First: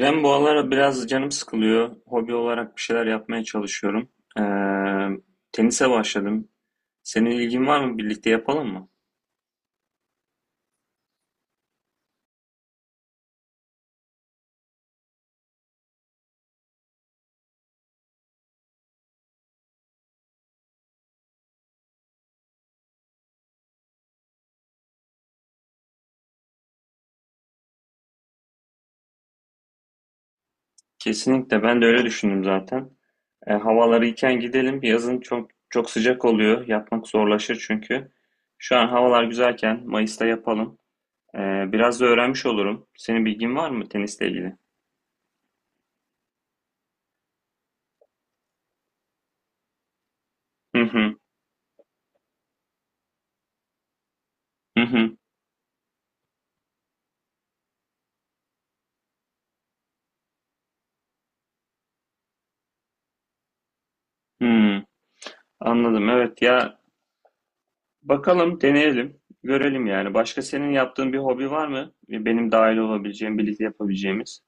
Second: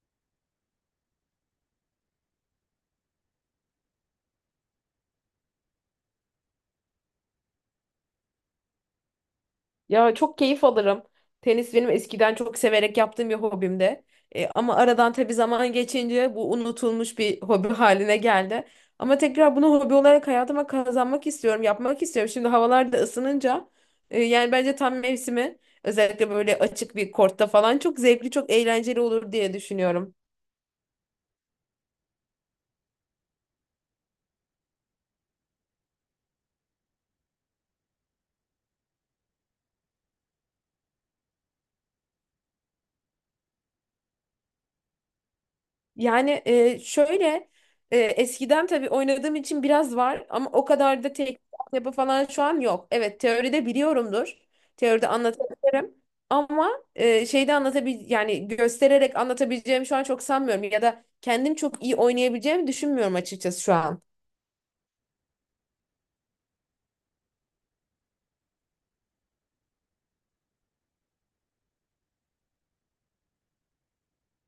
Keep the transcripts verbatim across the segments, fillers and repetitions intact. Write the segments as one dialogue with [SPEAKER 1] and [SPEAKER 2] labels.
[SPEAKER 1] Ben bu aralar biraz canım sıkılıyor. Hobi olarak bir şeyler yapmaya çalışıyorum. Ee, Tenise başladım. Senin ilgin var mı? Birlikte yapalım mı?
[SPEAKER 2] Ya çok keyif alırım. Tenis benim eskiden çok severek yaptığım bir hobimdi. E, ama aradan tabii zaman geçince bu unutulmuş bir hobi haline geldi. Ama tekrar bunu hobi olarak hayatıma kazanmak istiyorum, yapmak istiyorum. Şimdi havalar da ısınınca e, yani bence tam mevsimi, özellikle böyle açık bir kortta falan çok zevkli, çok eğlenceli olur diye düşünüyorum.
[SPEAKER 1] Kesinlikle. Ben de öyle düşündüm zaten. Ee, havalar iyiken gidelim. Yazın çok çok sıcak oluyor. Yapmak zorlaşır çünkü. Şu an havalar güzelken Mayıs'ta yapalım. Ee, biraz da öğrenmiş olurum. Senin bilgin var mı tenisle ilgili?
[SPEAKER 2] Yani e, şöyle, e, eskiden tabii oynadığım için biraz var ama o
[SPEAKER 1] Hı
[SPEAKER 2] kadar da
[SPEAKER 1] hı.
[SPEAKER 2] teknik yapı falan şu an yok. Evet, teoride biliyorumdur.
[SPEAKER 1] Hı
[SPEAKER 2] Teoride
[SPEAKER 1] hı.
[SPEAKER 2] anlatabilirim. Ama e, şeyde anlatabil yani göstererek anlatabileceğim şu an çok sanmıyorum ya da kendim çok iyi oynayabileceğimi düşünmüyorum açıkçası şu an.
[SPEAKER 1] Hı. Anladım. Evet ya, bakalım, deneyelim, görelim yani. Başka senin yaptığın bir hobi var mı? Benim dahil olabileceğim, birlikte yapabileceğimiz.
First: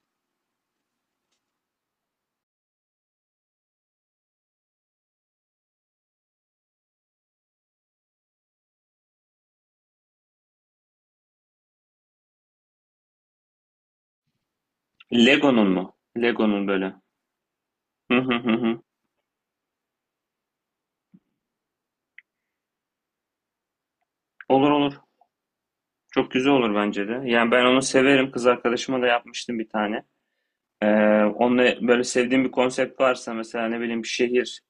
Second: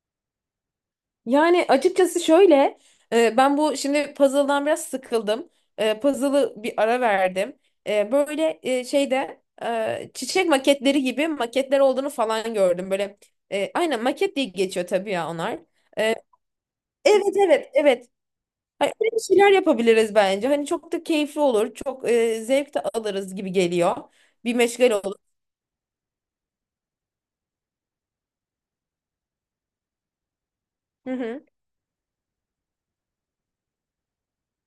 [SPEAKER 2] Yani açıkçası şöyle, e, ben bu şimdi puzzle'dan biraz sıkıldım. E, puzzle'ı bir ara verdim. E, böyle, e, şeyde, e, çiçek maketleri gibi maketler olduğunu falan gördüm. Böyle e, aynen maket diye geçiyor tabii ya onlar.
[SPEAKER 1] Lego'nun mu?
[SPEAKER 2] E,
[SPEAKER 1] Lego'nun böyle.
[SPEAKER 2] evet, evet, evet.
[SPEAKER 1] Hı hı hı hı.
[SPEAKER 2] Hani öyle bir şeyler yapabiliriz bence. Hani çok da keyifli olur, çok e, zevk de alırız gibi geliyor. Bir
[SPEAKER 1] Olur
[SPEAKER 2] meşgale
[SPEAKER 1] olur.
[SPEAKER 2] olur.
[SPEAKER 1] Çok güzel olur bence de. Yani ben onu severim. Kız arkadaşıma da yapmıştım bir tane. Ee,
[SPEAKER 2] Hı hı.
[SPEAKER 1] Onunla böyle sevdiğim bir konsept varsa mesela ne bileyim bir şehir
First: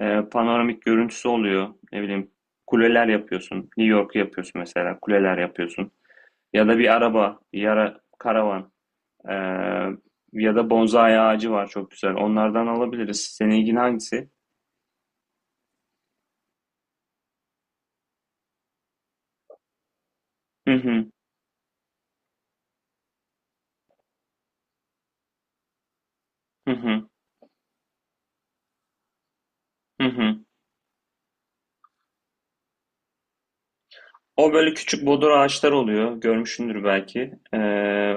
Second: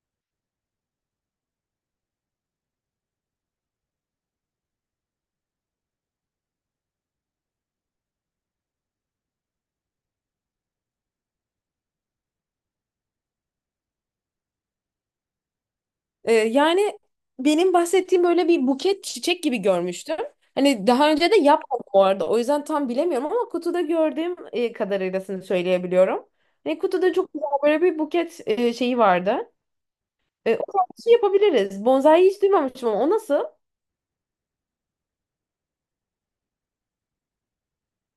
[SPEAKER 1] e, panoramik görüntüsü oluyor. Ne bileyim kuleler yapıyorsun. New York yapıyorsun mesela. Kuleler yapıyorsun. Ya da bir araba, bir ara karavan. Ee, Ya da bonsai ağacı var çok güzel. Onlardan alabiliriz. Senin ilgin hangisi?
[SPEAKER 2] Ee, yani benim bahsettiğim böyle bir buket çiçek gibi görmüştüm.
[SPEAKER 1] Hı
[SPEAKER 2] Hani
[SPEAKER 1] hı,
[SPEAKER 2] daha önce de yapmadım bu arada. O yüzden tam bilemiyorum ama kutuda gördüğüm e, kadarıylasını söyleyebiliyorum.
[SPEAKER 1] hı
[SPEAKER 2] Hani
[SPEAKER 1] hı,
[SPEAKER 2] kutuda çok güzel böyle bir buket e, şeyi vardı.
[SPEAKER 1] hı hı.
[SPEAKER 2] E, o tarz bir şey yapabiliriz. Bonsai hiç duymamıştım ama o nasıl?
[SPEAKER 1] O böyle küçük bodur ağaçlar oluyor. Görmüşsündür belki. Ee,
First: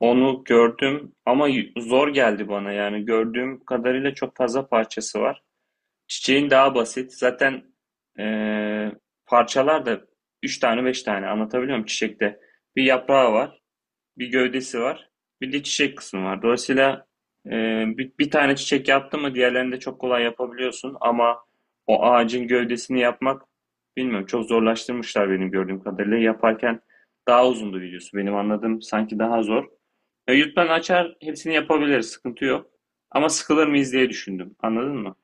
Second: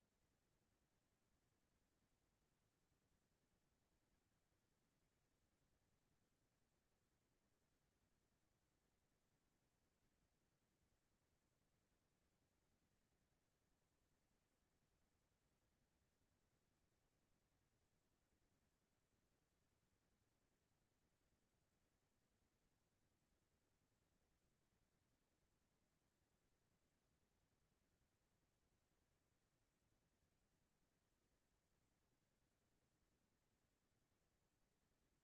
[SPEAKER 1] Onu gördüm ama y- zor geldi bana. Yani gördüğüm kadarıyla çok fazla parçası var. Çiçeğin daha basit. Zaten ee, parçalar da üç tane beş tane anlatabiliyor muyum çiçekte? Bir yaprağı var, bir gövdesi var. Bir de çiçek kısmı var. Dolayısıyla e, bir, bir tane çiçek yaptın mı diğerlerini de çok kolay yapabiliyorsun ama o ağacın gövdesini yapmak bilmiyorum çok zorlaştırmışlar benim gördüğüm kadarıyla. Yaparken daha uzundu videosu. Benim anladığım sanki daha zor. E, YouTube'dan açar hepsini yapabiliriz. Sıkıntı yok. Ama sıkılır mıyız diye düşündüm. Anladın mı?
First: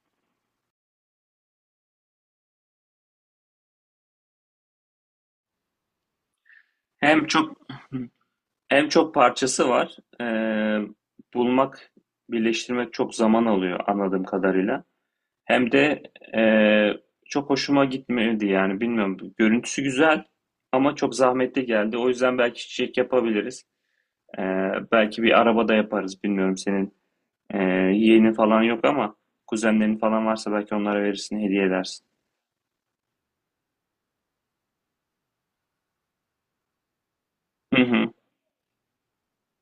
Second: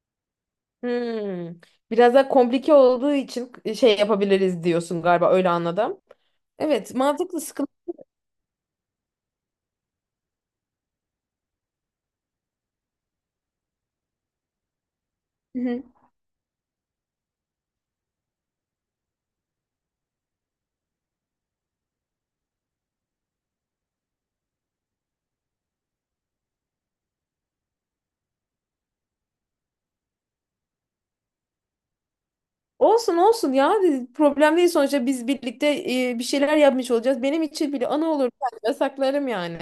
[SPEAKER 2] Hmm. Biraz daha komplike olduğu için şey yapabiliriz diyorsun galiba, öyle anladım. Evet,
[SPEAKER 1] Hem
[SPEAKER 2] mantıklı
[SPEAKER 1] çok
[SPEAKER 2] sıkıntı.
[SPEAKER 1] Hem çok parçası var. E, bulmak, birleştirmek çok zaman alıyor anladığım kadarıyla.
[SPEAKER 2] Hı
[SPEAKER 1] Hem
[SPEAKER 2] hı.
[SPEAKER 1] de eee, çok hoşuma gitmedi yani bilmiyorum. Görüntüsü güzel ama çok zahmetli geldi. O yüzden belki çiçek yapabiliriz. Eee, belki bir arabada yaparız. Bilmiyorum senin eee yeğenin falan yok ama kuzenlerin falan varsa belki onlara verirsin, hediye edersin.
[SPEAKER 2] Olsun olsun ya, problem değil. Sonuçta biz birlikte e, bir şeyler yapmış olacağız. Benim için
[SPEAKER 1] Hı
[SPEAKER 2] bile ana
[SPEAKER 1] hı,
[SPEAKER 2] olur, ben saklarım yani.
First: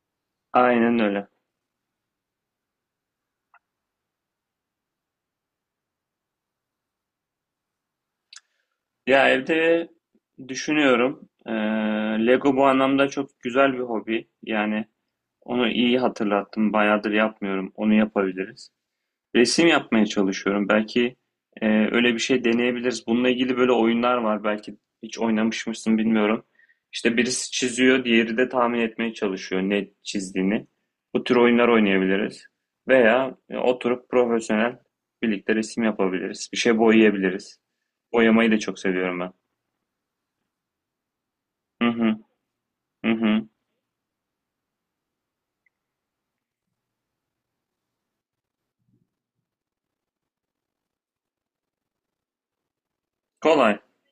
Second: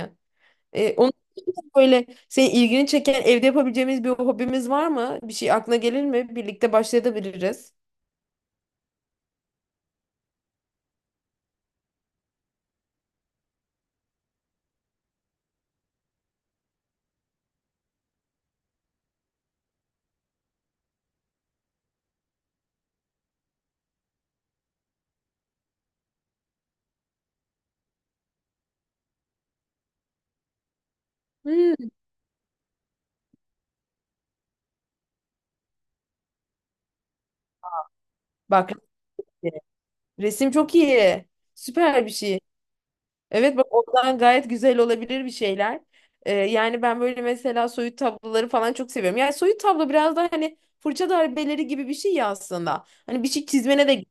[SPEAKER 2] E,
[SPEAKER 1] aynen
[SPEAKER 2] onun
[SPEAKER 1] öyle.
[SPEAKER 2] için de böyle senin ilgini çeken evde yapabileceğimiz bir hobimiz var mı? Bir şey aklına gelir mi? Birlikte başlayabiliriz.
[SPEAKER 1] Ya evde düşünüyorum. Eee, Lego bu anlamda çok güzel bir hobi. Yani onu iyi hatırlattım. Bayağıdır yapmıyorum. Onu yapabiliriz. Resim yapmaya çalışıyorum. Belki e, öyle bir şey deneyebiliriz. Bununla ilgili böyle oyunlar var. Belki hiç oynamış mısın bilmiyorum. İşte birisi çiziyor, diğeri de tahmin etmeye çalışıyor ne çizdiğini. Bu tür oyunlar
[SPEAKER 2] Hmm.
[SPEAKER 1] oynayabiliriz. Veya e, oturup profesyonel birlikte resim yapabiliriz. Bir şey boyayabiliriz. Boyamayı da
[SPEAKER 2] Bak,
[SPEAKER 1] çok seviyorum ben.
[SPEAKER 2] resim çok iyi.
[SPEAKER 1] Hı
[SPEAKER 2] Süper bir
[SPEAKER 1] hı,
[SPEAKER 2] şey.
[SPEAKER 1] hı hı.
[SPEAKER 2] Evet, bak ondan gayet güzel olabilir bir şeyler. Ee, yani ben böyle mesela soyut tabloları falan çok seviyorum. Yani soyut tablo biraz da hani fırça darbeleri gibi bir şey ya aslında. Hani bir şey
[SPEAKER 1] Kolay.
[SPEAKER 2] çizmene de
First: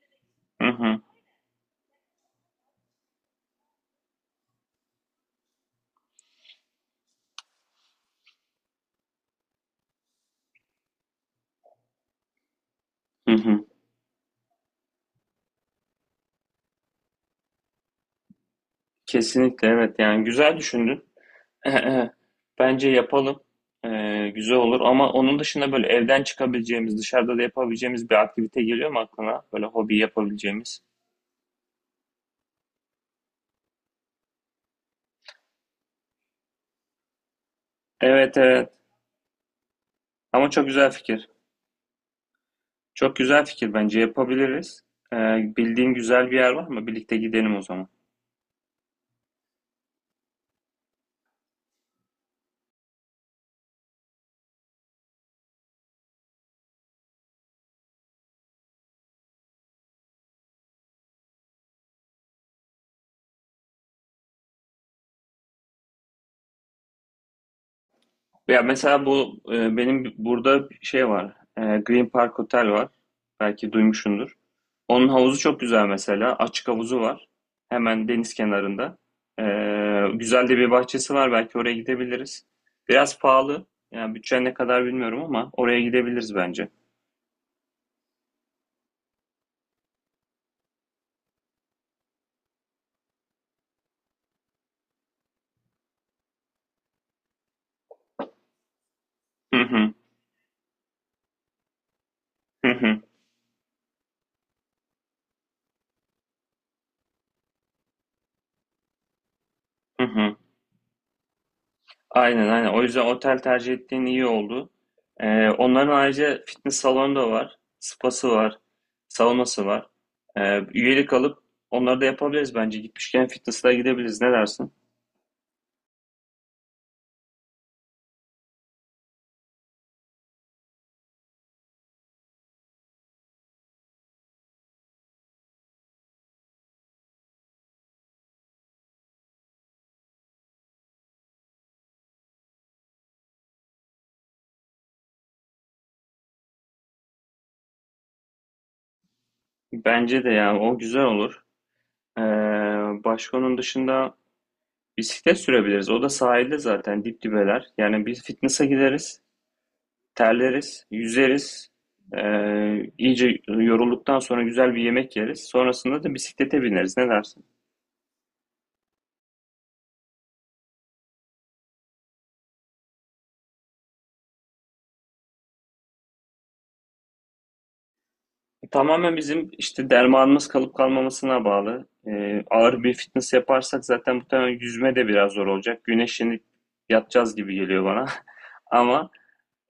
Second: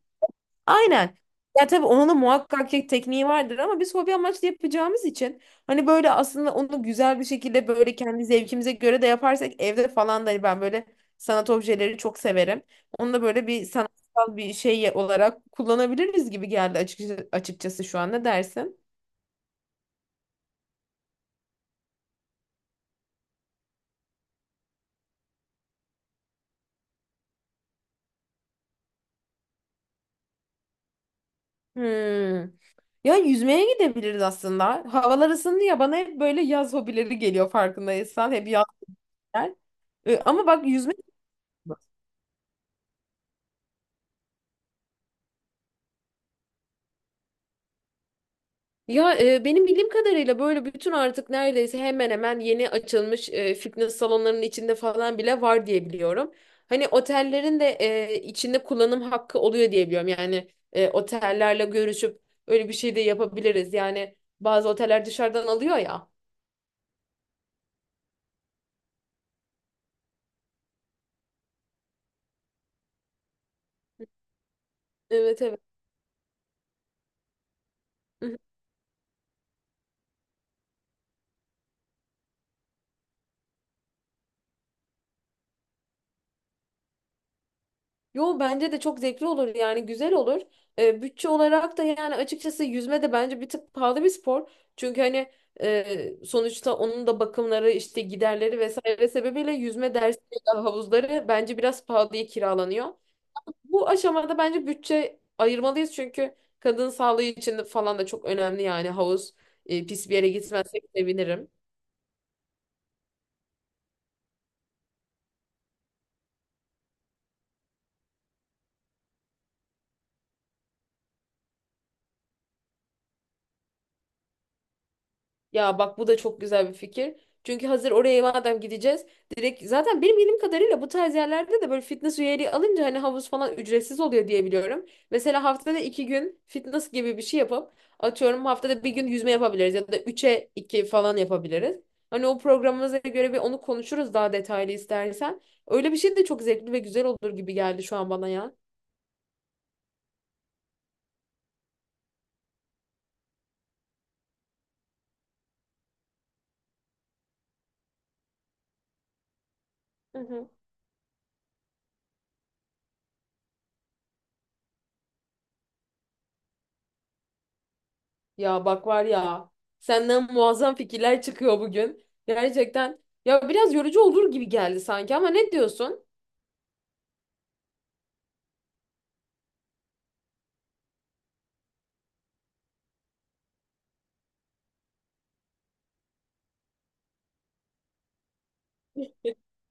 [SPEAKER 1] Hı hı,
[SPEAKER 2] aynen. Ya tabii onun da muhakkak ki tekniği vardır ama biz hobi amaçlı yapacağımız için hani böyle aslında onu güzel bir şekilde böyle kendi zevkimize göre de yaparsak evde falan da hani ben böyle sanat objeleri çok severim. Onu da
[SPEAKER 1] hı
[SPEAKER 2] böyle bir
[SPEAKER 1] hı.
[SPEAKER 2] sanatsal bir şey olarak kullanabiliriz gibi geldi açıkçası, açıkçası şu an, ne dersin?
[SPEAKER 1] Kesinlikle evet yani güzel düşündün. Bence yapalım. Ee, güzel olur ama onun dışında böyle evden çıkabileceğimiz, dışarıda da yapabileceğimiz bir aktivite geliyor mu aklına? Böyle hobi yapabileceğimiz.
[SPEAKER 2] Hmm. Ya yüzmeye gidebiliriz aslında. Havalar ısındı ya, bana hep böyle yaz hobileri geliyor farkındaysan.
[SPEAKER 1] Evet
[SPEAKER 2] Hep yaz.
[SPEAKER 1] evet.
[SPEAKER 2] Ee, ama
[SPEAKER 1] Ama
[SPEAKER 2] bak
[SPEAKER 1] çok güzel
[SPEAKER 2] yüzme.
[SPEAKER 1] fikir. Çok güzel fikir bence yapabiliriz. Ee, Bildiğin güzel bir yer var mı? Birlikte gidelim o zaman.
[SPEAKER 2] Ya e, benim bildiğim kadarıyla böyle bütün artık neredeyse hemen hemen yeni açılmış e, fitness salonlarının içinde falan bile var diye biliyorum. Hani otellerin de e, içinde kullanım hakkı oluyor diye biliyorum. Yani e, otellerle görüşüp öyle bir şey de yapabiliriz. Yani bazı oteller dışarıdan alıyor ya.
[SPEAKER 1] Ya mesela bu e, benim burada bir şey var. E, Green Park Hotel var. Belki duymuşsundur. Onun havuzu
[SPEAKER 2] Evet, evet.
[SPEAKER 1] çok güzel mesela. Açık havuzu var. Hemen deniz kenarında. E, Güzel de bir bahçesi var. Belki oraya gidebiliriz. Biraz pahalı. Yani bütçen ne kadar bilmiyorum ama oraya gidebiliriz bence.
[SPEAKER 2] Yo, bence de çok zevkli olur yani, güzel olur. Ee, bütçe olarak da yani açıkçası yüzme de bence bir tık pahalı bir spor. Çünkü hani e, sonuçta onun da bakımları, işte giderleri vesaire sebebiyle
[SPEAKER 1] Hı hı.
[SPEAKER 2] yüzme dersleri, havuzları bence biraz pahalıya
[SPEAKER 1] Hı
[SPEAKER 2] kiralanıyor.
[SPEAKER 1] hı.
[SPEAKER 2] Bu aşamada bence bütçe ayırmalıyız çünkü kadın sağlığı için de falan da çok önemli. Yani havuz e,
[SPEAKER 1] Hı
[SPEAKER 2] pis bir yere
[SPEAKER 1] hı.
[SPEAKER 2] gitmezsek sevinirim.
[SPEAKER 1] Aynen aynen. O yüzden otel tercih ettiğin iyi oldu. Ee, onların ayrıca fitness salonu da var. Spası var. Saunası var. Ee, üyelik alıp onları da yapabiliriz bence. Gitmişken fitness'a gidebiliriz. Ne dersin?
[SPEAKER 2] Ya bak, bu da çok güzel bir fikir. Çünkü hazır oraya madem gideceğiz, direkt zaten benim bildiğim kadarıyla bu tarz yerlerde de böyle fitness üyeliği alınca hani havuz falan ücretsiz oluyor diye biliyorum. Mesela haftada iki gün fitness gibi bir şey yapıp, atıyorum, haftada bir gün yüzme yapabiliriz ya da üçe iki falan yapabiliriz. Hani o programımıza göre bir onu konuşuruz daha detaylı istersen. Öyle bir şey de çok zevkli ve güzel olur gibi geldi şu an bana ya.
[SPEAKER 1] Bence de yani o güzel olur. Ee, Başka onun dışında bisiklet sürebiliriz. O da sahilde zaten dip dibeler. Yani biz fitness'a gideriz. Terleriz. Yüzeriz. Ee, iyice yorulduktan sonra güzel bir yemek yeriz. Sonrasında da bisiklete bineriz. Ne dersin?
[SPEAKER 2] Ya bak var ya, senden muazzam fikirler çıkıyor bugün. Gerçekten ya biraz yorucu olur gibi geldi sanki, ama ne diyorsun?
[SPEAKER 1] Tamamen bizim işte dermanımız kalıp kalmamasına bağlı. Ee, ağır bir fitness yaparsak zaten muhtemelen yüzme de biraz zor olacak. Güneşlenip yatacağız gibi geliyor bana. Ama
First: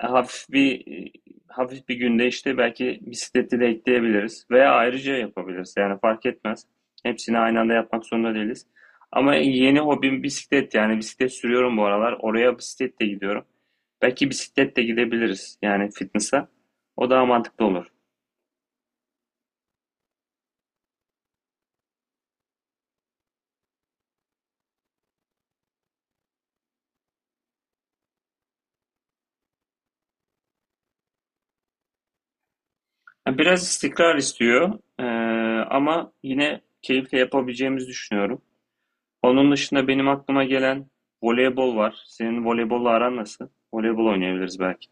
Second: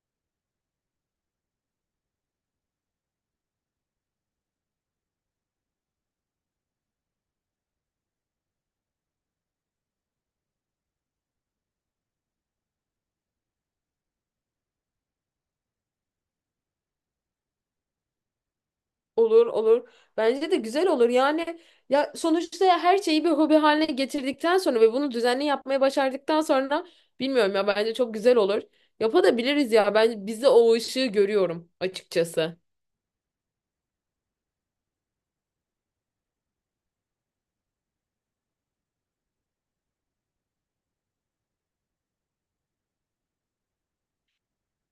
[SPEAKER 1] e, hafif bir e, hafif bir günde işte belki bisikleti de ekleyebiliriz veya ayrıca yapabiliriz. Yani fark etmez. Hepsini aynı anda yapmak zorunda değiliz. Ama yeni hobim bisiklet yani bisiklet sürüyorum bu aralar. Oraya bisikletle gidiyorum. Belki bisikletle gidebiliriz yani fitness'a. O daha mantıklı olur.
[SPEAKER 2] Olur olur. Bence de güzel olur. Yani ya sonuçta ya her şeyi bir hobi haline getirdikten sonra ve bunu düzenli yapmaya başardıktan sonra, bilmiyorum ya, bence çok güzel olur. Yapabiliriz ya. Ben bizde o ışığı görüyorum açıkçası.
[SPEAKER 1] Ya biraz istikrar istiyor. Ee, ama yine keyifle yapabileceğimizi düşünüyorum. Onun dışında benim aklıma gelen voleybol var. Senin voleybolla aran nasıl? Voleybol oynayabiliriz belki.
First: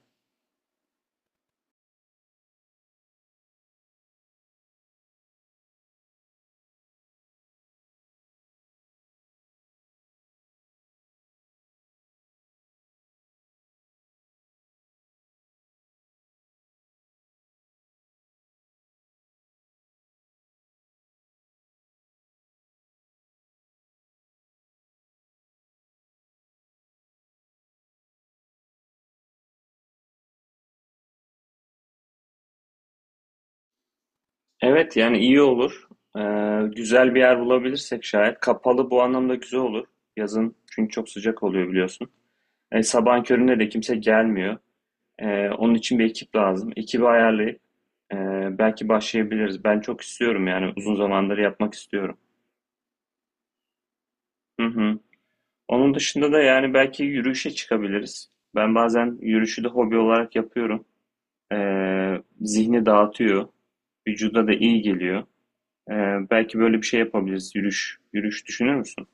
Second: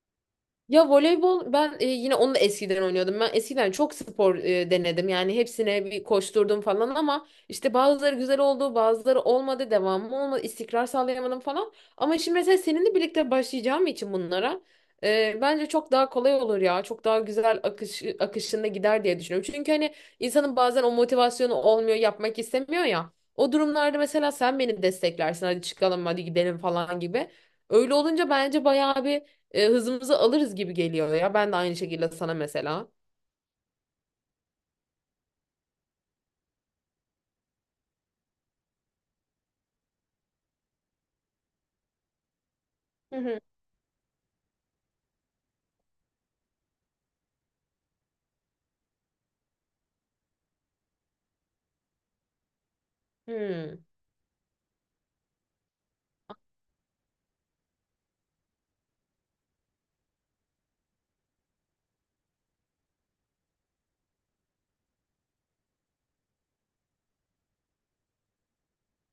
[SPEAKER 2] Ya voleybol, ben e, yine onu da eskiden oynuyordum. Ben eskiden çok spor e, denedim. Yani hepsine bir koşturdum falan ama işte bazıları güzel oldu, bazıları olmadı, devamı olmadı, istikrar sağlayamadım falan. Ama şimdi mesela seninle birlikte başlayacağım için bunlara e, bence çok daha kolay olur ya. Çok daha güzel akış akışında gider diye düşünüyorum. Çünkü hani insanın bazen o motivasyonu olmuyor, yapmak istemiyor ya. O durumlarda mesela sen beni desteklersin. Hadi çıkalım, hadi gidelim falan gibi. Öyle olunca bence bayağı bir e, hızımızı alırız gibi geliyor ya. Ben de aynı şekilde sana mesela.
[SPEAKER 1] Evet yani iyi olur. Ee, güzel bir yer bulabilirsek şayet. Kapalı bu anlamda güzel olur. Yazın çünkü çok sıcak oluyor biliyorsun. E,
[SPEAKER 2] Hı
[SPEAKER 1] sabahın
[SPEAKER 2] hı.
[SPEAKER 1] köründe de kimse gelmiyor. Ee, onun için bir ekip lazım. Ekibi ayarlayıp e, belki başlayabiliriz. Ben çok istiyorum yani uzun zamandır yapmak istiyorum.
[SPEAKER 2] Hmm.
[SPEAKER 1] Hı hı. Onun dışında da yani belki yürüyüşe çıkabiliriz. Ben bazen yürüyüşü de hobi olarak yapıyorum. Ee, zihni dağıtıyor. Vücuda da iyi geliyor. Ee, belki böyle bir şey yapabiliriz. Yürüyüş, yürüyüş düşünür müsün?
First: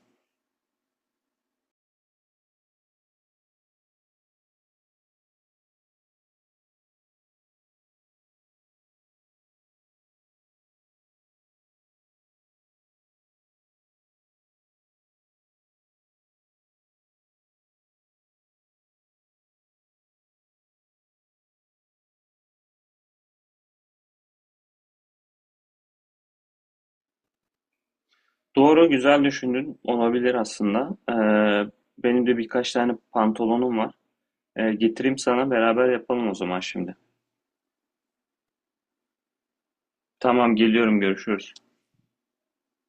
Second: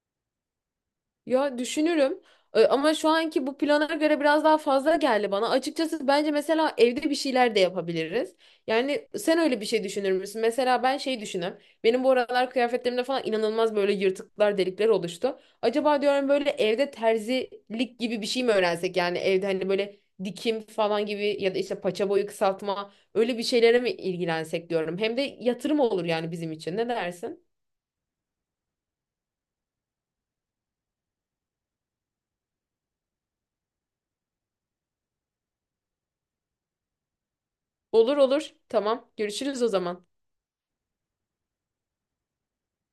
[SPEAKER 2] Ya düşünürüm. E, ama şu anki bu plana göre biraz daha fazla geldi bana. Açıkçası bence mesela evde bir şeyler de yapabiliriz. Yani sen öyle bir şey düşünür müsün? Mesela ben şey düşünüyorum. Benim bu aralar kıyafetlerimde falan inanılmaz böyle yırtıklar, delikler oluştu. Acaba diyorum, böyle evde terzilik gibi bir şey mi öğrensek? Yani evde hani böyle dikim falan gibi ya da işte paça boyu kısaltma öyle bir şeylere mi ilgilensek diyorum. Hem de yatırım olur yani bizim için. Ne dersin?
[SPEAKER 1] Doğru, güzel düşündün. Olabilir aslında. Ee, benim de birkaç tane pantolonum var. Ee, getireyim sana beraber yapalım o zaman şimdi.
[SPEAKER 2] Olur olur. Tamam. Görüşürüz o zaman.
[SPEAKER 1] Tamam, geliyorum, görüşürüz.